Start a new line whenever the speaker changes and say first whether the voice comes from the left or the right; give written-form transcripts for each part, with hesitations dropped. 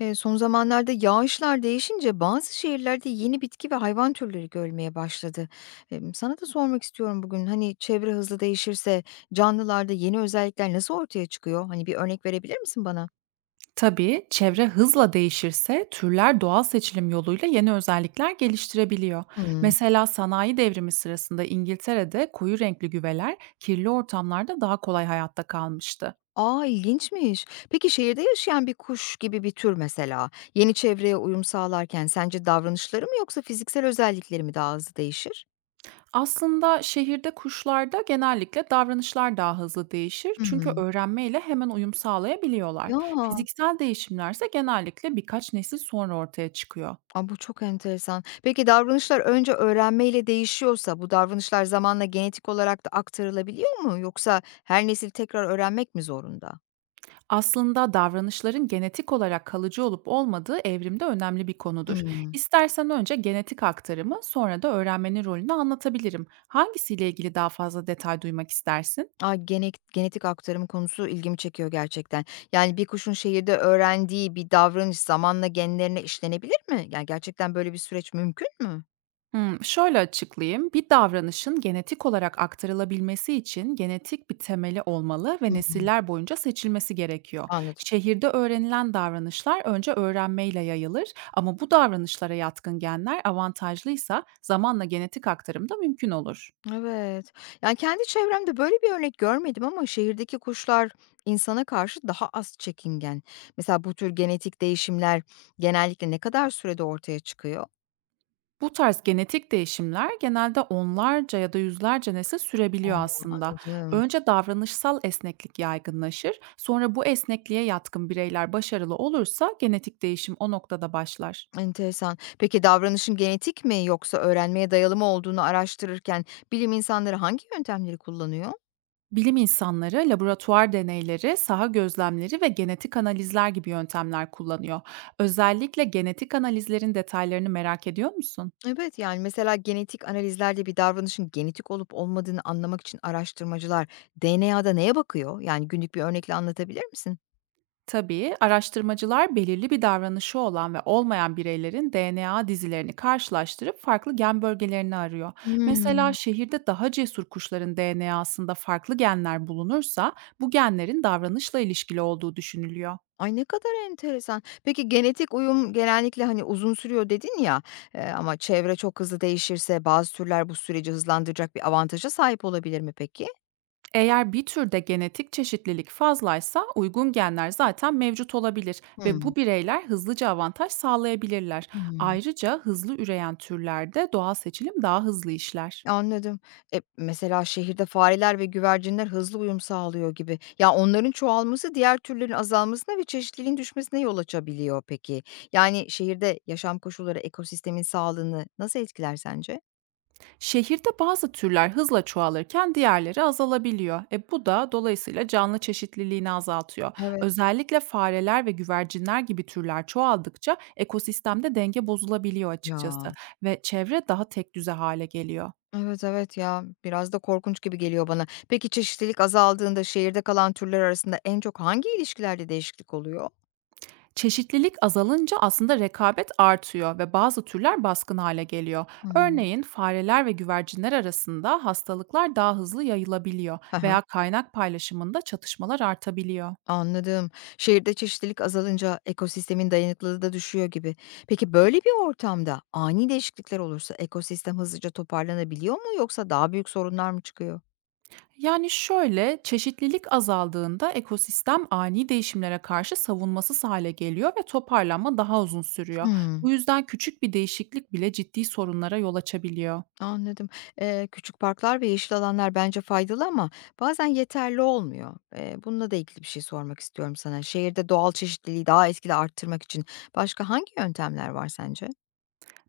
left: Son zamanlarda yağışlar değişince bazı şehirlerde yeni bitki ve hayvan türleri görülmeye başladı. Sana da sormak istiyorum bugün, hani, çevre hızlı değişirse canlılarda yeni özellikler nasıl ortaya çıkıyor? Hani, bir örnek verebilir misin bana?
right: Tabii, çevre hızla değişirse türler doğal seçilim yoluyla yeni özellikler geliştirebiliyor.
left: Hımm.
right: Mesela sanayi devrimi sırasında İngiltere'de koyu renkli güveler kirli ortamlarda daha kolay hayatta kalmıştı.
left: A, ilginçmiş. Peki şehirde yaşayan bir kuş gibi bir tür mesela yeni çevreye uyum sağlarken sence davranışları mı yoksa fiziksel özellikleri mi daha hızlı değişir?
right: Aslında şehirde kuşlarda genellikle davranışlar daha hızlı değişir, çünkü
left: Hımm.
right: öğrenmeyle hemen uyum sağlayabiliyorlar.
left: Ya!
right: Fiziksel değişimlerse genellikle birkaç nesil sonra ortaya çıkıyor.
left: A, bu çok enteresan. Peki davranışlar önce öğrenmeyle değişiyorsa bu davranışlar zamanla genetik olarak da aktarılabiliyor mu? Yoksa her nesil tekrar öğrenmek mi zorunda?
right: Aslında davranışların genetik olarak kalıcı olup olmadığı evrimde önemli bir konudur.
left: Hımm.
right: İstersen önce genetik aktarımı, sonra da öğrenmenin rolünü anlatabilirim. Hangisiyle ilgili daha fazla detay duymak istersin?
left: A, genetik aktarım konusu ilgimi çekiyor gerçekten. Yani bir kuşun şehirde öğrendiği bir davranış zamanla genlerine işlenebilir mi? Yani gerçekten böyle bir süreç mümkün mü?
right: Şöyle açıklayayım. Bir davranışın genetik olarak aktarılabilmesi için genetik bir temeli olmalı ve
left: Hımm.
right: nesiller boyunca seçilmesi gerekiyor.
left: Anladım.
right: Şehirde öğrenilen davranışlar önce öğrenmeyle yayılır, ama bu davranışlara yatkın genler avantajlıysa zamanla genetik aktarım da mümkün olur.
left: Evet. Yani, kendi çevremde böyle bir örnek görmedim ama şehirdeki kuşlar insana karşı daha az çekingen. Mesela bu tür genetik değişimler genellikle ne kadar sürede ortaya çıkıyor?
right: Bu tarz genetik değişimler genelde onlarca ya da yüzlerce nesil
left: A,
right: sürebiliyor aslında.
left: anladım.
right: Önce davranışsal esneklik yaygınlaşır, sonra bu esnekliğe yatkın bireyler başarılı olursa genetik değişim o noktada başlar.
left: Enteresan. Peki davranışın genetik mi yoksa öğrenmeye dayalı mı olduğunu araştırırken bilim insanları hangi yöntemleri kullanıyor?
right: Bilim insanları laboratuvar deneyleri, saha gözlemleri ve genetik analizler gibi yöntemler kullanıyor. Özellikle genetik analizlerin detaylarını merak ediyor musun?
left: Evet, yani, mesela genetik analizlerde bir davranışın genetik olup olmadığını anlamak için araştırmacılar DNA'da neye bakıyor? Yani, günlük bir örnekle anlatabilir misin?
right: Tabii, araştırmacılar belirli bir davranışı olan ve olmayan bireylerin DNA dizilerini karşılaştırıp farklı gen bölgelerini arıyor.
left: Hıı.
right: Mesela şehirde daha cesur kuşların DNA'sında farklı genler bulunursa, bu genlerin davranışla ilişkili olduğu düşünülüyor.
left: Ay, ne kadar enteresan. Peki, genetik uyum genellikle, hani, uzun sürüyor dedin ya, ama çevre çok hızlı değişirse bazı türler bu süreci hızlandıracak bir avantaja sahip olabilir mi peki?
right: Eğer bir türde genetik çeşitlilik fazlaysa uygun genler zaten mevcut olabilir ve
left: Hımm.
right: bu bireyler hızlıca avantaj sağlayabilirler.
left: Hımm.
right: Ayrıca hızlı üreyen türlerde doğal seçilim daha hızlı işler.
left: Anladım. E, mesela şehirde fareler ve güvercinler hızlı uyum sağlıyor gibi. Ya, onların çoğalması diğer türlerin azalmasına ve çeşitliliğin düşmesine yol açabiliyor peki. Yani şehirde yaşam koşulları ekosistemin sağlığını nasıl etkiler sence?
right: Şehirde bazı türler hızla çoğalırken diğerleri azalabiliyor. E bu da dolayısıyla canlı çeşitliliğini azaltıyor.
left: Evet.
right: Özellikle fareler ve güvercinler gibi türler çoğaldıkça ekosistemde denge bozulabiliyor
left: Ya.
right: açıkçası, ve çevre daha tek düze hale geliyor.
left: Evet, evet ya, biraz da korkunç gibi geliyor bana. Peki çeşitlilik azaldığında şehirde kalan türler arasında en çok hangi ilişkilerde değişiklik oluyor?
right: Çeşitlilik azalınca aslında rekabet artıyor ve bazı türler baskın hale geliyor.
left: Hımm.
right: Örneğin fareler ve güvercinler arasında hastalıklar daha hızlı yayılabiliyor
left: Hı hı.
right: veya kaynak paylaşımında çatışmalar artabiliyor.
left: Anladım. Şehirde çeşitlilik azalınca ekosistemin dayanıklılığı da düşüyor gibi. Peki böyle bir ortamda ani değişiklikler olursa ekosistem hızlıca toparlanabiliyor mu yoksa daha büyük sorunlar mı çıkıyor?
right: Yani şöyle, çeşitlilik azaldığında ekosistem ani değişimlere karşı savunmasız hale geliyor ve toparlanma daha uzun sürüyor.
left: Hımm.
right: Bu yüzden küçük bir değişiklik bile ciddi sorunlara yol açabiliyor.
left: Anladım. Küçük parklar ve yeşil alanlar bence faydalı ama bazen yeterli olmuyor. Bununla da ilgili bir şey sormak istiyorum sana. Şehirde doğal çeşitliliği daha etkili arttırmak için başka hangi yöntemler var sence?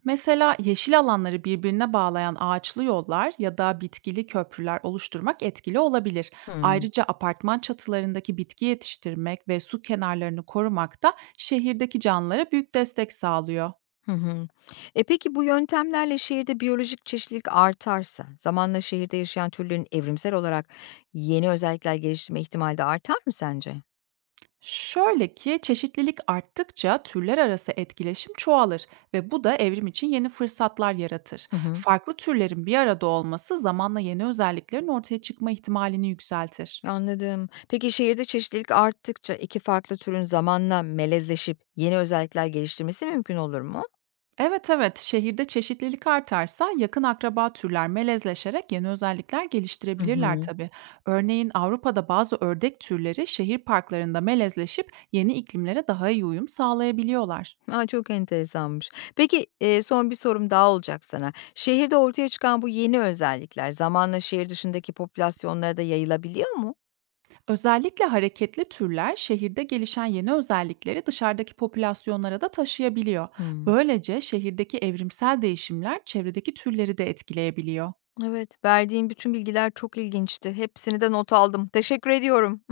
right: Mesela yeşil alanları birbirine bağlayan ağaçlı yollar ya da bitkili köprüler oluşturmak etkili olabilir.
left: Hmm.
right: Ayrıca apartman çatılarındaki bitki yetiştirmek ve su kenarlarını korumak da şehirdeki canlılara büyük destek sağlıyor.
left: Hı hı. E peki bu yöntemlerle şehirde biyolojik çeşitlilik artarsa, zamanla şehirde yaşayan türlerin evrimsel olarak yeni özellikler geliştirme ihtimali de artar mı sence?
right: Şöyle ki, çeşitlilik arttıkça türler arası etkileşim çoğalır ve bu da evrim için yeni fırsatlar yaratır.
left: Hı hı.
right: Farklı türlerin bir arada olması zamanla yeni özelliklerin ortaya çıkma ihtimalini yükseltir.
left: Anladım. Peki şehirde çeşitlilik arttıkça 2 farklı türün zamanla melezleşip yeni özellikler geliştirmesi mümkün olur mu?
right: Evet evet, şehirde çeşitlilik artarsa yakın akraba türler melezleşerek yeni özellikler
left: Hı
right: geliştirebilirler
left: hı.
right: tabii. Örneğin Avrupa'da bazı ördek türleri şehir parklarında melezleşip yeni iklimlere daha iyi uyum sağlayabiliyorlar.
left: Aa çok enteresanmış. Peki, son bir sorum daha olacak sana. Şehirde ortaya çıkan bu yeni özellikler zamanla şehir dışındaki popülasyonlara da yayılabiliyor mu?
right: Özellikle hareketli türler şehirde gelişen yeni özellikleri dışarıdaki popülasyonlara da taşıyabiliyor.
left: Hımm.
right: Böylece şehirdeki evrimsel değişimler çevredeki türleri de etkileyebiliyor.
left: Evet, verdiğin bütün bilgiler çok ilginçti. Hepsini de not aldım. Teşekkür ediyorum.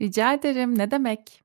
right: Rica ederim, ne demek?